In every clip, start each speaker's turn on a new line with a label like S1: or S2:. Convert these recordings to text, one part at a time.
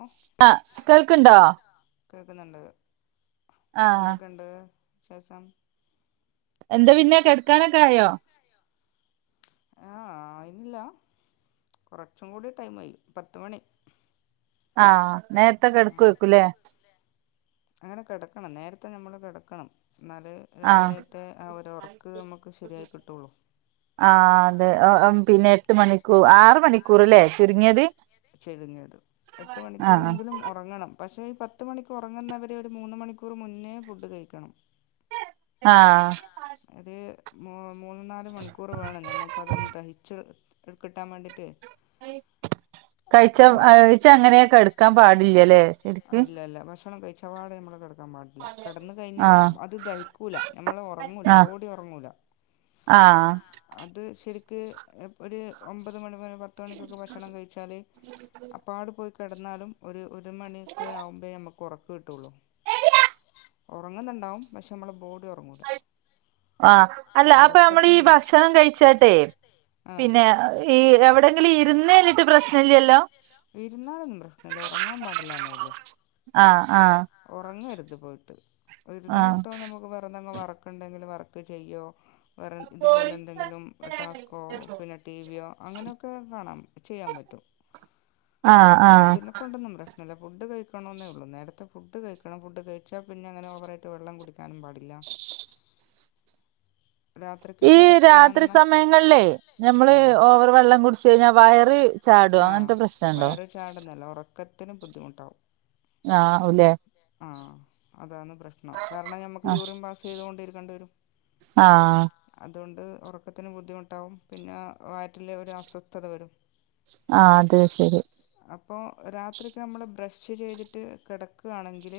S1: ഓ
S2: ആഹ് കേൾക്ണ്ടോ?
S1: കേക്ക്ന്ന്ണ്ട്
S2: ആ
S1: എന്തക്കെണ്ട് വിശേഷം?
S2: എന്താ പിന്നെ കെട്ക്കാനൊക്കായോ?
S1: ആഹ് ആ ഇല്ല കുറച്ചും കൂടി ടൈംമ് കയ്യും പത്തുമണി
S2: ആഹ് നേരത്തെ കെടക്കേക്കുല്ലേ
S1: അങ്ങനെ കെടക്കണം നേരത്തെ നമ്മള് കെടക്കണം ന്നാല്
S2: ആ
S1: രാവിലേത്തെ ആ ഒരൊർക്ക് അമ്മക്ക് ശരിയായി കിട്ടൊള്ളൂ
S2: ആഹ് അതെ അഹ് പിന്നെ എട്ട് മണിക്കൂ ആറ് മണിക്കൂറ്ലേ ചുരുങ്ങിയത്
S1: ചുരുങ്ങിയത് എട്ട്
S2: ആ
S1: മണിക്കൂറെങ്കിലും ഒറങ്ങണം പക്ഷേ ഇ പത്ത് മണിക്ക് ഒറങ്ങ്ന്നവര് മൂന്ന് മണിക്കൂറ് മുന്നേ ഫുഡ് കഴിക്കണം
S2: ആ
S1: അത് മു മൂന്ന് നാല് മണിക്കൂറ് വേണം ഞമ്മൾക്ക് അതൊന്ന് ദഹിച്ച് കിട്ടാൻ വേണ്ടിട്ട്
S2: കഴിച്ച
S1: അപ്പൊ
S2: കഴിച്ച അങ്ങനെ കെടക്കാൻ പാടില്ലല്ലേ ശരിക്ക്
S1: ഇല്ലല്ല ഭക്ഷണം കഴിച്ച പാടെ മ്മള് കെടക്കാപാടില്ല കെടന്ന്
S2: ആ
S1: കഴിഞ്ഞാഅത് ദഹിക്കൂല ഞമ്മള് ഒറങ്ങൂല ബോഡി ഒറങ്ങൂല
S2: ആഹ്
S1: അത് ശെരിക്ക് ഒര് ഒമ്പത് മണിപൊ പത്ത് മണിക്കൊക്കെ ഭക്ഷണം കഴിച്ചാല് അപ്പാട് പോയി കെടന്നാലും ഒര് ഒര് മണ്യോക്കെ ആവുമ്പേ ഞമ്മക്ക് ഒറക്ക് കിട്ടൊള്ളു. ഉറങ്ങുന്നുണ്ടാവും പക്ഷെ നമ്മള ബോഡി ഉറങ്ങൂല
S2: ആ അല്ല അപ്പൊ നമ്മൾ ഈ
S1: ഉറക്കത്തിന് ബുദ്ധി
S2: ഭക്ഷണം കഴിച്ചട്ടെ
S1: ആ
S2: പിന്നെ ഈ എവിടെയെങ്കിലും ഇരുന്നിട്ട് പ്രശ്നം ഇല്ലല്ലോ
S1: ഇരുന്നാലൊന്നും പ്രശ്നം ഇല്ല ഉറങ്ങാൻ പാടില്ലാന്നേ ഉള്ളൂ
S2: ആഹ് ആഹ്
S1: ഉറങ്ങരുത് പോയിട്ട്
S2: ആ
S1: ഇരുന്നിട്ടോ നമുക്ക് വെറ്തെങ്കി വർക്ക ക്ക ഉണ്ടെങ്കിൽ വർക്ക് ചെയ്യോ വേറെ ഇതുപോലെ എന്തെങ്കിലും ടാസ്ക്കോ പിന്നെ ടിവിയോ അങ്ങനെയൊക്കെ കാണാ ചെയ്യാൻ പറ്റും ആ
S2: ആഹ് ആഹ്
S1: ണ്ടൊന്നും പ്രശ്നല്ല ഫുഡ് കഴിക്കണ ഉള്ള നേരത്തെ ഫുഡ് കഴിക്കണം ഫുഡ് കഴിച്ചാ പിന്നെ അങ്ങനെ ഓവറായിട്ട് വെള്ളം കുടിക്ക ക്കാനും പാടില്ല രാത്രിക്ക്
S2: ഈ രാത്രി
S1: കിടക്കാന്ന
S2: സമയങ്ങളിലേ ഞമ്മള്
S1: ആഹ്
S2: ഓവർ വെള്ളം കുടിച്ച് കഴിഞ്ഞാൽ വയറ് ചാടും അങ്ങനത്തെ പ്രശ്നം ഉണ്ടോ
S1: ചാണ്ടടന്നല്ല ഉറക്കത്തിന് ബുദ്ധിമുട്ടാവും
S2: ആവുല്ലേ
S1: ആ അതാണ് പ്രശ്നം കാരണം ഞമ്മക്ക്
S2: ആഹ്
S1: യൂറിയൻ പാസ് ചെയ്ത് കൊണ്ടിരിക്കേണ്ടി വരും
S2: ആഹ്
S1: അതുകൊണ്ട് ഉറക്കത്തിന് ബുദ്ധിമുട്ടാവും പിന്നെ വയറ്റിലെ ഒരു അസ്വസ്ഥത വരും
S2: ആഹ് അത് ശരി
S1: അപ്പോ രാത്രിക്കെ നമ്മള് ബ്രഷ് ചെയ്തിട്ട് ട്ട് കിടക്കാണെങ്കിൽ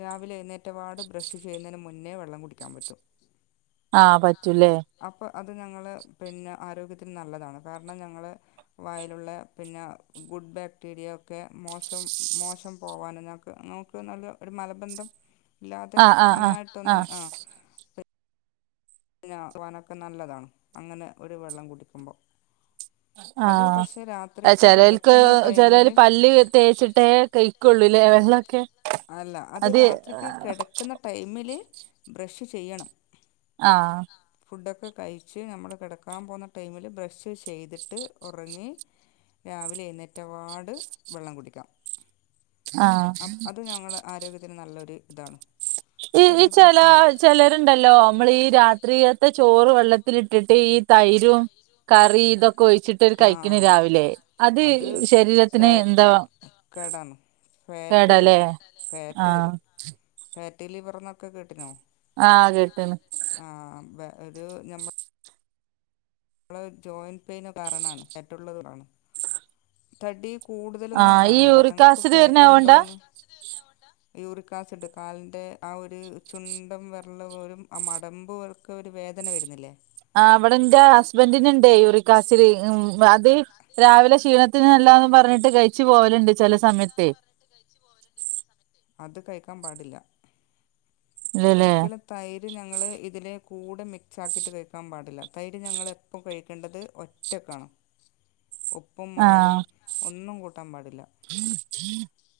S1: രാവിലെ എഴുന്നേറ്റപാട് ബ്രഷ് ചെയ്യുന്നതിന് മുന്നേ വെള്ളം കുടിക്കാൻ പറ്റും
S2: ആഹ് പറ്റൂലേ
S1: അപ്പൊ അത് ഞങ്ങള് പിന്നെ ആരോഗ്യത്തിന് നല്ലതാണ് കാരണം ഞങ്ങള് വായിലുള്ള പിന്നെ ഫുഡ് ബാക്ടീരിയ ഒക്കെ മോശം മോശം പോവാന ക്ക് നമുക്ക് നല്ല ഒരു മലബന്ധം ഇല്ലാതെ
S2: ആഹ് ആഹ്
S1: നന്നായിട്ടൊന്ന്
S2: ആഹ്
S1: ആ വാനൊക്കെ നല്ലതാണ് അങ്ങനെ ഒരു വെള്ളം കുടിക്കുമ്പോൾ അത് പക്ഷെ
S2: ആഹ
S1: രാത്രിക്ക്
S2: ചിലക്ക്
S1: കിടക്കുന്ന
S2: ചിലൽ
S1: ടൈമില്
S2: പല് തേച്ചിട്ടേ ക ക്കുള്ളൂല്ലേ വെള്ളൊക്കെ
S1: അല്ല അത് രാത്രിക്ക് കിടക്കുന്ന ടൈമിൽ ബ്രഷ് ചെയ്യണം
S2: ആഹ്
S1: ഫുഡൊക്കെ കഴിച്ച് നമ്മള് കിടക്കാൻ പോകുന്ന ടൈമില് ബ്രഷ് ചെയ്തിട്ട് ഉറങ്ങി രാവിലെ എഴുന്നേറ്റപാട് വെള്ളം കുടിക്കാം
S2: ആഹ്
S1: അതു ഞങ്ങള് ആരോഗ്യത്തിന് നല്ലൊരു ഇതാണ്
S2: ഈഈ
S1: അതിൽ
S2: ചില
S1: പ്രശ്നമില്ല
S2: ചിലരുണ്ടല്ലോ നമ്മൾ ഈ രാത്രിയത്തെ ചോറ് വെള്ളത്തിലിട്ട് ഇട്ടിട്ട് ഈ തൈരും കറി ഇതൊക്കെ ഒഴിച്ചിട്ട്
S1: ആ
S2: കഴിക്കണ രാവിലെ അത് ശരീരത്തിന് എന്താ
S1: കേടന്ന ഫാറ്റ്
S2: കേടല്ലേ
S1: വരും ഫേറ്റ്
S2: ആഹ്
S1: വരും ഫാറ്റി ലിവർ എന്നൊക്കെ കേട്ടിരുന്നോ
S2: ആഹ് കേട്ട്ണ്
S1: അത് നമ്മുടെ ജോയിന്റ് പെയിന് കാരണമാണ് തറ്റുള്ളതാണ് ത കൂടുതലൊന്നും
S2: ആഹ് ഈ
S1: കാണണ്ട ങ്ങക്ക്
S2: യൂറിക്കാസിഡ്
S1: ഫാറ്റ്
S2: വരുന്നാവോണ്ടാ
S1: ഉണ്ടോന്ന് യൂറിക് ആസിഡ് കാലിന്റെ ആഹ് ഒരു ചുണ്ടം വരൽ പോലും ആഹ് മടമ്പ് ഒക്കെ ഒരു വേദന വരുന്നില്ലേ
S2: ആഹ് അവിടെറെ ഹസ്ബൻറിുണ്ട് യുറിക്ക്സിട് ഉം അത് രാവിലെ ക്ഷീണത്തിനല്ലാന്ന് പറഞ്ഞിട്ട് കഴിച്ച ച്ച് പോലുണ്ട് ചില സമയത്ത്
S1: അത് കഴിക്കാൻ പാടില്ല
S2: ഇല്ലല്ലേ
S1: ഒരിക്കല തൈര് ഞങ്ങൾ ഇതിൽ കൂടെ മിക്സ് ആക്കിയിട്ട് കഴിക്കാൻ പാടില്ല തൈര് ഞങ്ങൾ എപ്പോൾ കഴിക്കേണ്ടത് ഒ ഒറ്റക്കാണ് ഉപ്പും മുളകും
S2: ആഹ്
S1: ഒന്നും കൂട്ടാൻ പാടില്ല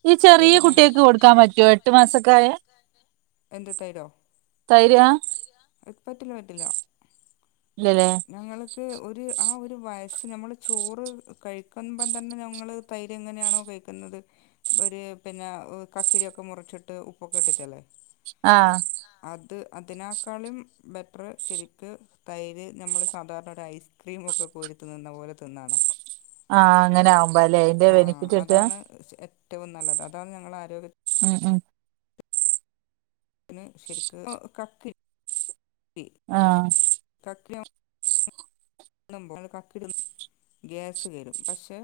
S2: ഈ ചെറിയ
S1: കേട് ഞ
S2: കുട്ടിയക്ക് കൊടുക്കാൻ പറ്റുവോ എട്ടു മാസക്കായ
S1: എന്ത് തൈരോ?
S2: തൈരാ ആഹ്
S1: പ്പത്തില്ട്ടില്ല
S2: ഇല്ലല്ലേ
S1: ഞങ്ങൾക്ക് ഒരു ആഹ് ഒരു വയസ്സ് നമ്മൾ ചോറ് കഴിക്കുമ്പം തന്നെ ഞങ്ങൾ തൈര് എങ്ങനെയാണോ കഴിക്കുന്നത് ഒരു പിന്നെ കക്കിരൊക്കെ മുറിച്ചിട്ട് ഉപ്പൊക്കെ ഇട്ടിട്ടല്ലേ
S2: ആഹ്
S1: അത് അതിനെക്കാളും ബെറ്റർ ശെരിക്ക് തൈര് നമ്മള് സാധാരണ ഒരു ഐസ്ക്രീമൊക്കെ കോരി തിന്ന്ന്ന പോലെ തിന്നാന്നാ
S2: ആഹ് അങ്ങനാവുമ്പോല്ലേ അയ്ന്റെ ബെനിഫിറ്റ്ട്ടാ
S1: അതാണ് ഏറ്റവും നല്ലത് അതാണ് ഞങ്ങളുടെ ആരോഗ്യത്തി-
S2: ഉം ഉം
S1: ശരിക്ക് കക്ക് ഇ
S2: ആഹ്
S1: കക്ക് [inaudible] [unintelligible] ഗ്യാസ് കേറും പക്ഷെ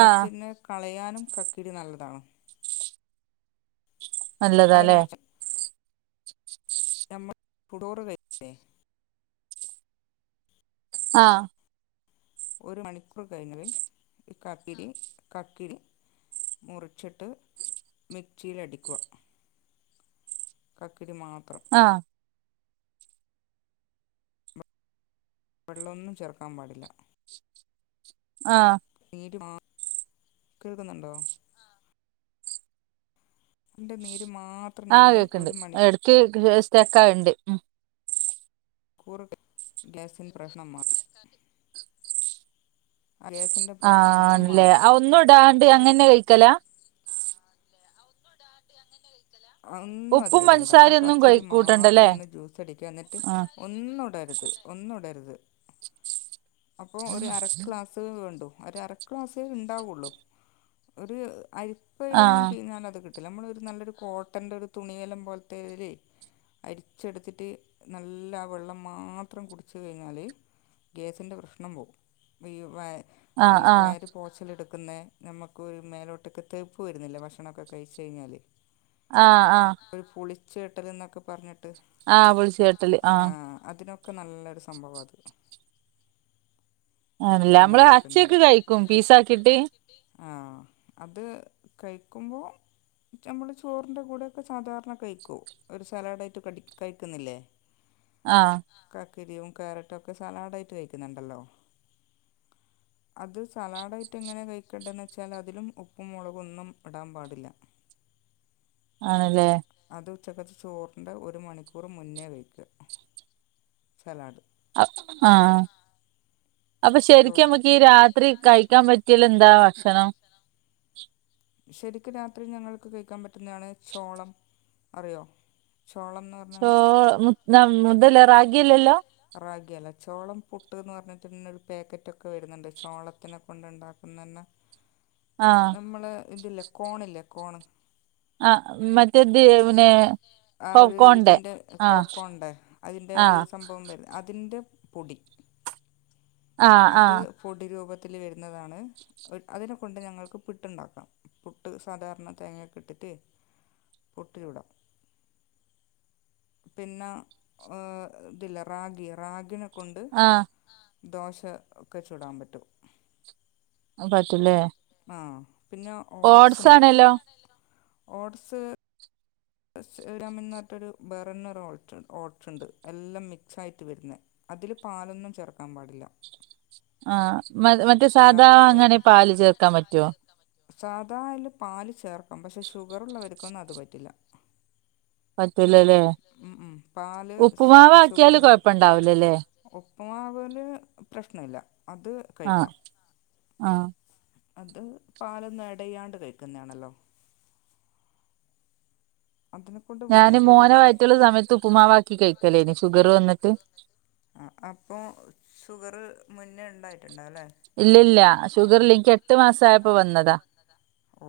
S2: ആഹ്
S1: കളയാനും കക്കിരി നല്ലതാണ്
S2: നല്ലതാല്ലേ
S1: അതെങ്ങനെയാ ഫടോറ് വേ
S2: ആഹ്
S1: ഒരു മണിക്കൂർ കഴിഞ്ഞൽ ഈ കക്കിരി കക്കിരി മുറിച്ചിട്ട് മിക്സിലടിക്കുക കക്കരി മാത്രം
S2: ആഹ്
S1: വെള്ളൊന്നും ചേർക്കാൻ പാടില്ല
S2: ആഹ്
S1: [unintelligible] കേൾക്കുന്നുണ്ടോ ന്റെ നീര് മാത്ര
S2: ആഹ് കേക്കണ്ട് ഇടക്ക് സ്റ്റെക്കാവ്ണ്ട് ഉം
S1: കുർ ഗ്യാസിൻ പ്രശ്നം മാ ഗ്യാസിൻ്റെ പ്രശ്നം അങ്ങനെ
S2: ആണല്ലേ
S1: മാറും
S2: ആഹ് ഒന്നും ഇടാണ്ട് അങ്ങന്നെ കഴിക്കലാ?
S1: ഒന്നുടാണ്ട് അങ്ങന്നെ കഴിക്കലാ ഒന്നും
S2: ഉപ്പും
S1: അതിലിടണ്ട ആഹ്
S2: പഞ്ചസാരൊന്നും കഴ
S1: കക്കിരി
S2: കൂട്ടണ്ടല്ലേ
S1: മാത്രം ഒന്ന് ജ്യൂസ് അടിക്കാ എന്നിട്ട്
S2: ആഹ്
S1: ഒന്നുടർത് ഒന്നുടർത് അപ്പൊ ഒരു അര ക്ലാസ് സേ വേണ്ടു ഒര് അരക്ലാസേ ഇണ്ടാവുള്ളൂ ഒരു ആഴ് ഇപ്പയ്ലൊന്നും
S2: ആഹ്
S1: പിഞ്ഞാൽ അത് കിട്ടില്ല നമ്മള ഒരു നല്ലൊരു കോട്ടന്റെ ഒരു തുണിയേല്ലാം പോലത്തെല് അരിച്ചെടുത്തിട്ട് നല്ല വെള്ളം മാത്രം കുടിച്ച് കഴിഞ്ഞാല് ൻ്റെ പ്രശ്നം പോകും ഈ വ
S2: ആഹ്
S1: ഈ
S2: ആഹ്
S1: വയറ പോച്ചിലെടുക്കുന്നെ നമുക്കൊരു മേലോട്ടൊക്കെ തേപ്പ് വരുന്നില്ല ഭക്ഷണമൊക്കെ കഴിച്ച് കഴിഞ്ഞാല്
S2: ആഹ് ആഹ്
S1: ഒരു പുളിച്ചീട്ടലെന്നൊക്കെ പറഞ്ഞിട്ട്
S2: ആഹ് പൊളിച്ചു തട്ടല് ആഹ്
S1: അതിനൊക്കെ ഒക്കെ നല്ലൊരു സംഭവാ അത്
S2: ആണ്ല്ലേ
S1: അങ്ങനെ
S2: നമ്മള്
S1: കഴിക്കുന്നത്
S2: അച്ചേക്ക് കഴിക്കും പീസാക്കിട്ട്
S1: ആഹ് അത് കഴിക്കുമ്പോ നമ്മൾ ചോറിൻ്റെ കൂടെക്കെ സാധാരണ കഴിക്കു ഒരു സാലാഡായിട്ട് കടി കഴിക്കുന്നില്ലേ
S2: ആഹ്
S1: കക്കിരിയും ക്യാരറ്റും ഒക്കെ സലാഡ് ആയിട്ട് കഴിക്കുന്നുണ്ടല്ലോ അത് സലാഡായിട്ട എങ്ങനെ കഴിക്കണ്ടെന്ന വെച്ചാൽ അതിലും ഉപ്പും മുളകൊന്നും ഇടാൻ പാടില്ല [inaudible]
S2: ആണല്ലേ
S1: അത് ഉച്ചക്കത്ത് ചോറിന്റ ഒരു മണിക്കൂർ മുന്നേ കഴിക്കുക സലാഡ്
S2: ആഹ് അപ്പൊ
S1: ചോ
S2: ശരിക്കും നമ്മക്ക് ഈ രാത്രി കഴിക്കാൻ പറ്റിയ്യ ഉള്ള എന്താ ഭക്ഷണം
S1: ശരിക്കും രാത്രി ഞങ്ങൾക്ക് കഴിക്കാൻ പറ്റുന്നതാണ് ചോളം അറിയോ ചോളം
S2: ചോ മു ന മുതല റാഗിയലെല്ലോ
S1: റാഗി അല്ല ചോളം പുട്ട് എന്ന് പറഞ്ഞിട്ടുന്നെ ഒരു പാക്കറ്റൊക്കെ വരുന്നുണ്ട് ചോളത്തിനെ കൊണ്ട ഉണ്ടാക്കുന്ന തന്നെ
S2: ആഹ്
S1: നമ്മള് ഇതില്ല കോണില്ലേ കോൺ
S2: ആഹ് മറ്റേത് പിന്നെ
S1: ആഹ് ഒരു
S2: പോപ്കോൺന്റെ
S1: ഇതിന്റെ
S2: ആഹ്
S1: പോപ്പ് കോൺന്റ അതിന്റെ ഒരു
S2: ആഹ്
S1: സംഭവം വരുന്നത് അതിൻ്റെ പൊടി
S2: ആഹ്
S1: അത്
S2: ആഹ്
S1: പോടീ രൂപത്തിൽ വരുന്നതാണ് അതിനെ കൊണ്ട് ഞങ്ങൾക്ക് പുട്ടുണ്ടാക്കാം പുട്ട് സാധാരണ തേങ്ങൊക്കെ ഇട്ടിട്ട് പുട്ട് ചൂടാം പിന്നെ ഇതില്ല റാഗി റാഗിനെ കൊണ്ട് ദോശ ഒക്കെ ചൂടാൻ പറ്റും
S2: അത് പറ്റും ല്ലേ
S1: ആഹ് പിന്നെ ഓട്സ് ഉണ്ട്
S2: ആണല്ലോ
S1: ഓട്സ് റമിൻന്ന് പറഞ്ഞിട്ടൊരു വേറെതന്നെ ഓട് ഇണ്ട് ഓട്സ് ഉണ്ട് എല്ലാം മിക്സ്‌ ആയിട്ട് വരുന്നേ അതില് പാലൊന്നും ചേർക്കാൻ പാടില്ല
S2: ആഹ് മ മറ്റേ സാധാ
S1: രാത്രി
S2: അങ്ങനെ പാല് ചേർക്കാൻ പറ്റുവോ
S1: സാധാല് പാല് ചേർക്കാം പക്ഷെ ഷുഗറുള്ള എടുക്കന്നും അത് പറ്റില്ല
S2: പറ്റുലല്ലേ
S1: ഉം ഉം പാല് ഷുഗറി
S2: കൊഴപ്പണ്ടാവൂലല്ലേ
S1: ഉപ്പ്മാവല് പ്രശ്നമില്ല അത്
S2: ആഹ്
S1: കഴിക്കാം
S2: ആഹ്
S1: അത് പാലൊന്നും ആഡ് ചെയ്യണ്ട കഴിക്കുന്നതാണല്ലോ അതിന്
S2: ഞാന് മോനെ വയറ്റിൽ ഉള്ള സമയത്ത് ഉപ്പുമാവക്കി കഴിക്കലേനി ഷുഗർ വന്നിട്ട്
S1: ആഹ് അപ്പോൾ ഷുഗറ് മുന്നേ ഉണ്ടായിട്ടുണ്ടാവല്ലേ
S2: ഇല്ല ഇല്ല ഷുഗർ ഇല്ലെനിക് എട്ട് മാസം ആയപ്പോ വന്നതാ
S1: ഓ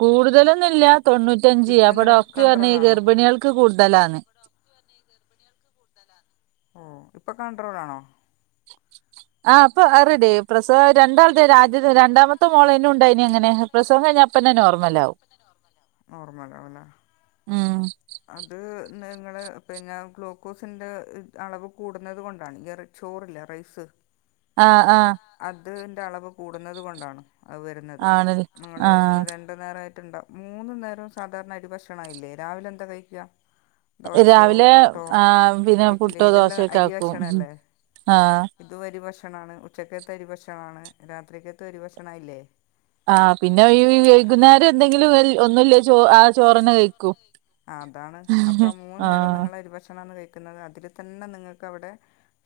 S2: കൂടുതലൊന്നുമില്ല തൊണ്ണൂറ്റഞ്ച് അപ്പോ
S1: എങ്ങനെ
S2: ഡോക്ടർ പറഞ്ഞ് ഈ ഗർഭിണികൾക്ക് കൂടുതലാണ്
S1: ഡോക്ട്ർ പറ്ഞ് ഗർഭിണിൾക്ക് കൂടുതലാ ഓ ഇപ്പൊ കൺട്രോളാണോ?
S2: ആഹ് അപ്പൊ അഹ് റടി. പ്രസവം രണ്ടാൾതെ രാജ്യ രണ്ടാമത്തെ മോളേനും ഉണ്ടായിനി അങ്ങനെ പ്രസവം കഴിഞ്ഞാപ്പന്നെ നോർമലാവും.
S1: നോർമലാവുംല്ലേ.
S2: ഉം.
S1: അത് നിങ്ങൾ പിന്നെ ഗ്ലൂക്കോസി്ന്റെ അളവ് കൂടുന്നത് കൊണ്ടാണ് ഇ ചോറില്ലേ റൈസ്.
S2: ആഹ് ആഹ്.
S1: അത് ന്റെ അളവ് കൂടുന്നത് കൊണ്ടാണ് അത് വരുന്നത്
S2: ആണല്ലേ
S1: നിങ്ങൾ
S2: ആഹ്
S1: ര രണ്ട് നേര ആയിട്ടുണ്ട മൂന്നു നേരവും സാധാരണ അരി ഭക്ഷണായില്ലേ രാവിലെ എന്താ കഴിക്കാ? ദോശയോ
S2: രാവിലെ
S1: പുട്ടോ
S2: ആ പിന്നെ
S1: ഇഡ്ലി
S2: പുട്ടോ
S1: ഇതെല്ലാം
S2: ദോശയൊക്കെ ആക്കും
S1: അരിവക്ഷണ അല്ലേ?
S2: ആ
S1: ഇത് വരി ഭക്ഷണാണ് ഉച്ചക്കത്ത് അരി ഭക്ഷണാണ് രാത്രിക്കത്ത് അരി ഭക്ഷണംല്ലേ?
S2: ആ പിന്നെ ഈ വൈകുന്നേരം എന്തെങ്കിലും ഒന്നുല്ലേ ചോ ആ ചോറനെ കഴിക്കൂം.
S1: ആഹ് അതാണ് അപ്പോം മൂന്ന് നേരം നിങ്ങളരിഭക്ഷണാണ് കഴിക്ക ക്ക്ന്നത് അതിൽ തന്നെ നിങ്ങൾക്ക് അവ്ടെ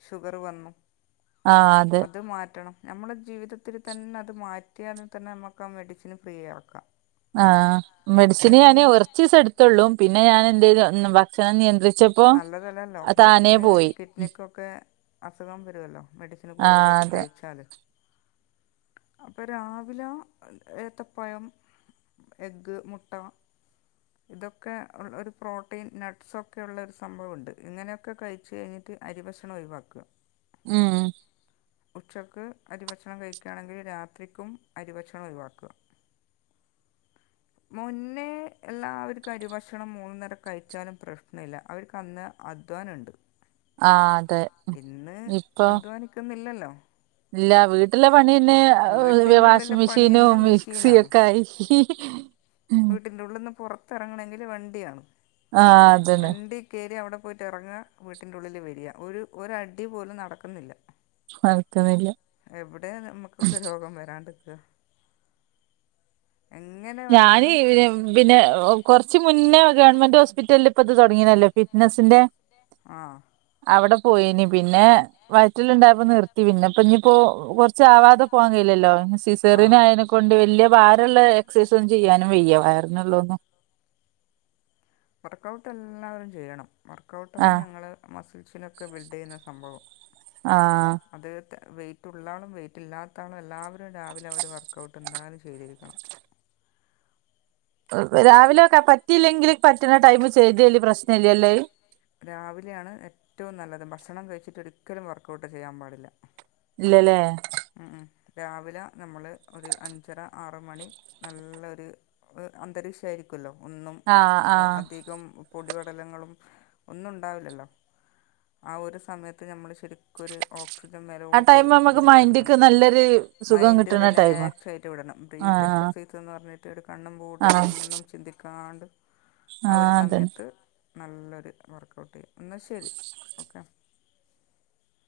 S1: ഷുഗർ വന്നു
S2: ആ അതെ
S1: അത് മാറ്റണം. നമ്മളെ ജീവിതത്തിൽ തന്നെ അത് മാറ്റിയാൽ തന്നെ നമുക്ക് ആഹ് മെഡിസിൻ ഫ്രീ ആക്കാം.
S2: ആഹ് മെഡിസിന് ഞാന്
S1: പിന്നെ
S2: ഉറച്ചീസം എട്ത്തുള്ളൂ പിന്നെ ഞാൻ എന്തൈത് ഭക്ഷണം നിയന്ത്രി
S1: നല്ലതല്ലല്ലോ മെഡിസിന് കിഡ്നിക്കൊക്കെ അസുഖം വരുവല്ലോ മെഡിസിന്
S2: ആ
S1: കൂടുതലായിട്ട്
S2: അതെ
S1: കഴിച്ചാല്. അപ്പൊ രാവിലെ ഏത്തപഴം. എഗ്ഗ്, മുട്ട. ഇതൊക്കെ ഒരു പ്രോട്ടീൻ നട്ട്സൊക്കെ ഉള്ളരു സംഭവുണ്ട് ഇങ്ങനെയൊക്കെ കഴിച്ച് ഴിഞ്ഞിട്ട് അരി ഭക്ഷണം ഒഴിവാക്കാ.
S2: മ്മ്.
S1: ഉച്ചക്ക് അരിഭക്ഷണം കഴിക്കാ ണെങ്കിൽ രാത്രിക്കും അരിഭക്ഷണം ഒഴിവാക്ക്. [inaudible] മുന്നേ എല്ലാവർക്കും അരിഭക്ഷണം മൂന്നേരം കഴിച്ചാലും പ്രശ്ന ഇല്ല. അവർക്ക് അന്ന് അധ്വാനുണ്ട്
S2: ആ അതെ
S1: ആഹ് ഇന്ന് അധ്വാനി ട്ടുന്നില്ലല്ലോ.
S2: ഇല്ലാ. വീട്ടിലെ പണിന്നെ ഒ
S1: വീട്ടിൻ്റെ ഉള്ളിലെ പണി തന്നെ
S2: വാഷ്മിഷീനും മിക്സി
S1: മെഷീനാണ്
S2: ഒക്കെ ആയി. ഉം.
S1: ഉള്ള്ന്ന് പെറത്ത്റ്ങ്ങണെങ്കിൽ വണ്ടി യാണം
S2: ആ
S1: ആഹ്
S2: അതന്നെ
S1: വണ്ടി. കേറി അവിടെ പോയിട്ട് ഇറങ്ങ വീട്ടിന്റു ഉള്ളിൽ വരിയ ഒരു ഒരഅടി പോലും നടക്ന്നില്ല.
S2: നട്ക്ക്ണില്ല.
S1: എവിടെ നമ്മുക്ക് ഒക്കെ രോഗം വരാണ്ട്ക്കാ. എങ്ങനെ.
S2: ഞാന്
S1: വന്നാലും
S2: [unintelligible] പിന്നെ കൊറ്ച്ച് മുന്നേ ഗവൺമെന്റ് ഹോസ്പിറ്റലിൽ ഇപ്പ ഇത് തുടങ്ങി നല്ലോ ഫിറ്റ്നസിന്റെ
S1: ആഹ്.
S2: അവിടെ പോയിനി പിന്നെ വയറ്റില ണ്ടായ്പ നിർത്തി പിന്നെപ്പ ഇഞ്ഞ്പ്പോ ചാവാതെ പോവാൻ കയില്ലല്ലോ
S1: ആ
S2: സിസേറിനായേനെ കൊണ്ട് വലിയ ഭാരള്ള എക്സൈസും ചെയ്യാനും വയ്യ വയറിനുള്ളന്നും.
S1: വർക്കൗട്ട് എല്ലാവരും ചെയ്യണം. വർക്കൗട്ടാണ്
S2: ആഹ്
S1: ഞങ്ങൾ മസിൽസിനൊക്കെ ബിൽഡ്യ്യുന്ന സംഭവം.
S2: ആഹ്
S1: അത് ത് വൈറ്റൂളള ആളും വൈയിറ്റ് ഇല്ലാത്ത ആളും എല്ലാവരും രാവിലെ അവർ വർക്കൗട്ട് എന്താലും ചെയ്തിരിക്കണം.
S2: രാവിലെക്കെ പറ്റിയില്ലെങ്കിൽ പറ്റ്ണ ടൈമ് ചെയ്തേല്യ പ്രശ്നഇല്ലല്ലേ അത്.
S1: രാവിലെയാണ് ഏറ്റവും നല്ലത് ഭഷണം കഴിച്ചിട്ട് ഒരിക്കലും വർക്കൗട്ട് ചെയ്യാൻ പാടില്ല.
S2: ഇല്ലലെ.
S1: മ് ഹ് രാവിലെ നമ്മൾ ഒരു അഞ്ചര ആറ് മണി നല്ലൊര് ഒഹ് അന്തരീക്ഷയിരിക്കുല്ലോ ഒന്നും
S2: ആഹ്
S1: വൊ
S2: ആഹ്
S1: അതി ലും പൊടിവടലങ്ങളും ഒന്നു ഉണ്ടാവില്ലല്ലോ ആഹ് ഒരു സമയത്ത് നമ്മള് ശരിക്കും ഒരു ഓക്സിജൻ
S2: ആ
S1: മേലോട്ട്
S2: ടൈം നമ്മുക്ക്
S1: വലിച്ചെടും
S2: മൈൻഡ്ക്ക് നല്ലൊരു സുഖം
S1: മൈൻഡ്
S2: കിട്ടണ ടൈമാ
S1: റിലാക്സയിട്ട് വിടണം
S2: ആഹ്
S1: ബ്രീത്ത്
S2: ആഹ്
S1: എക്സസൈസ് എന്ന് പറഞ്ഞിട്ട് രു കണ്ണും പൂട്ടിട്ട് ഒ
S2: ആഹ്
S1: ന്നും ചിന്തിക്കാണ്ട് ആ ഒരു
S2: അതന്നെ
S1: സമയത്ത് നല്ലൊരു വർക്കൗട്ടെയും ന്നാ ശരി ഓക്കെ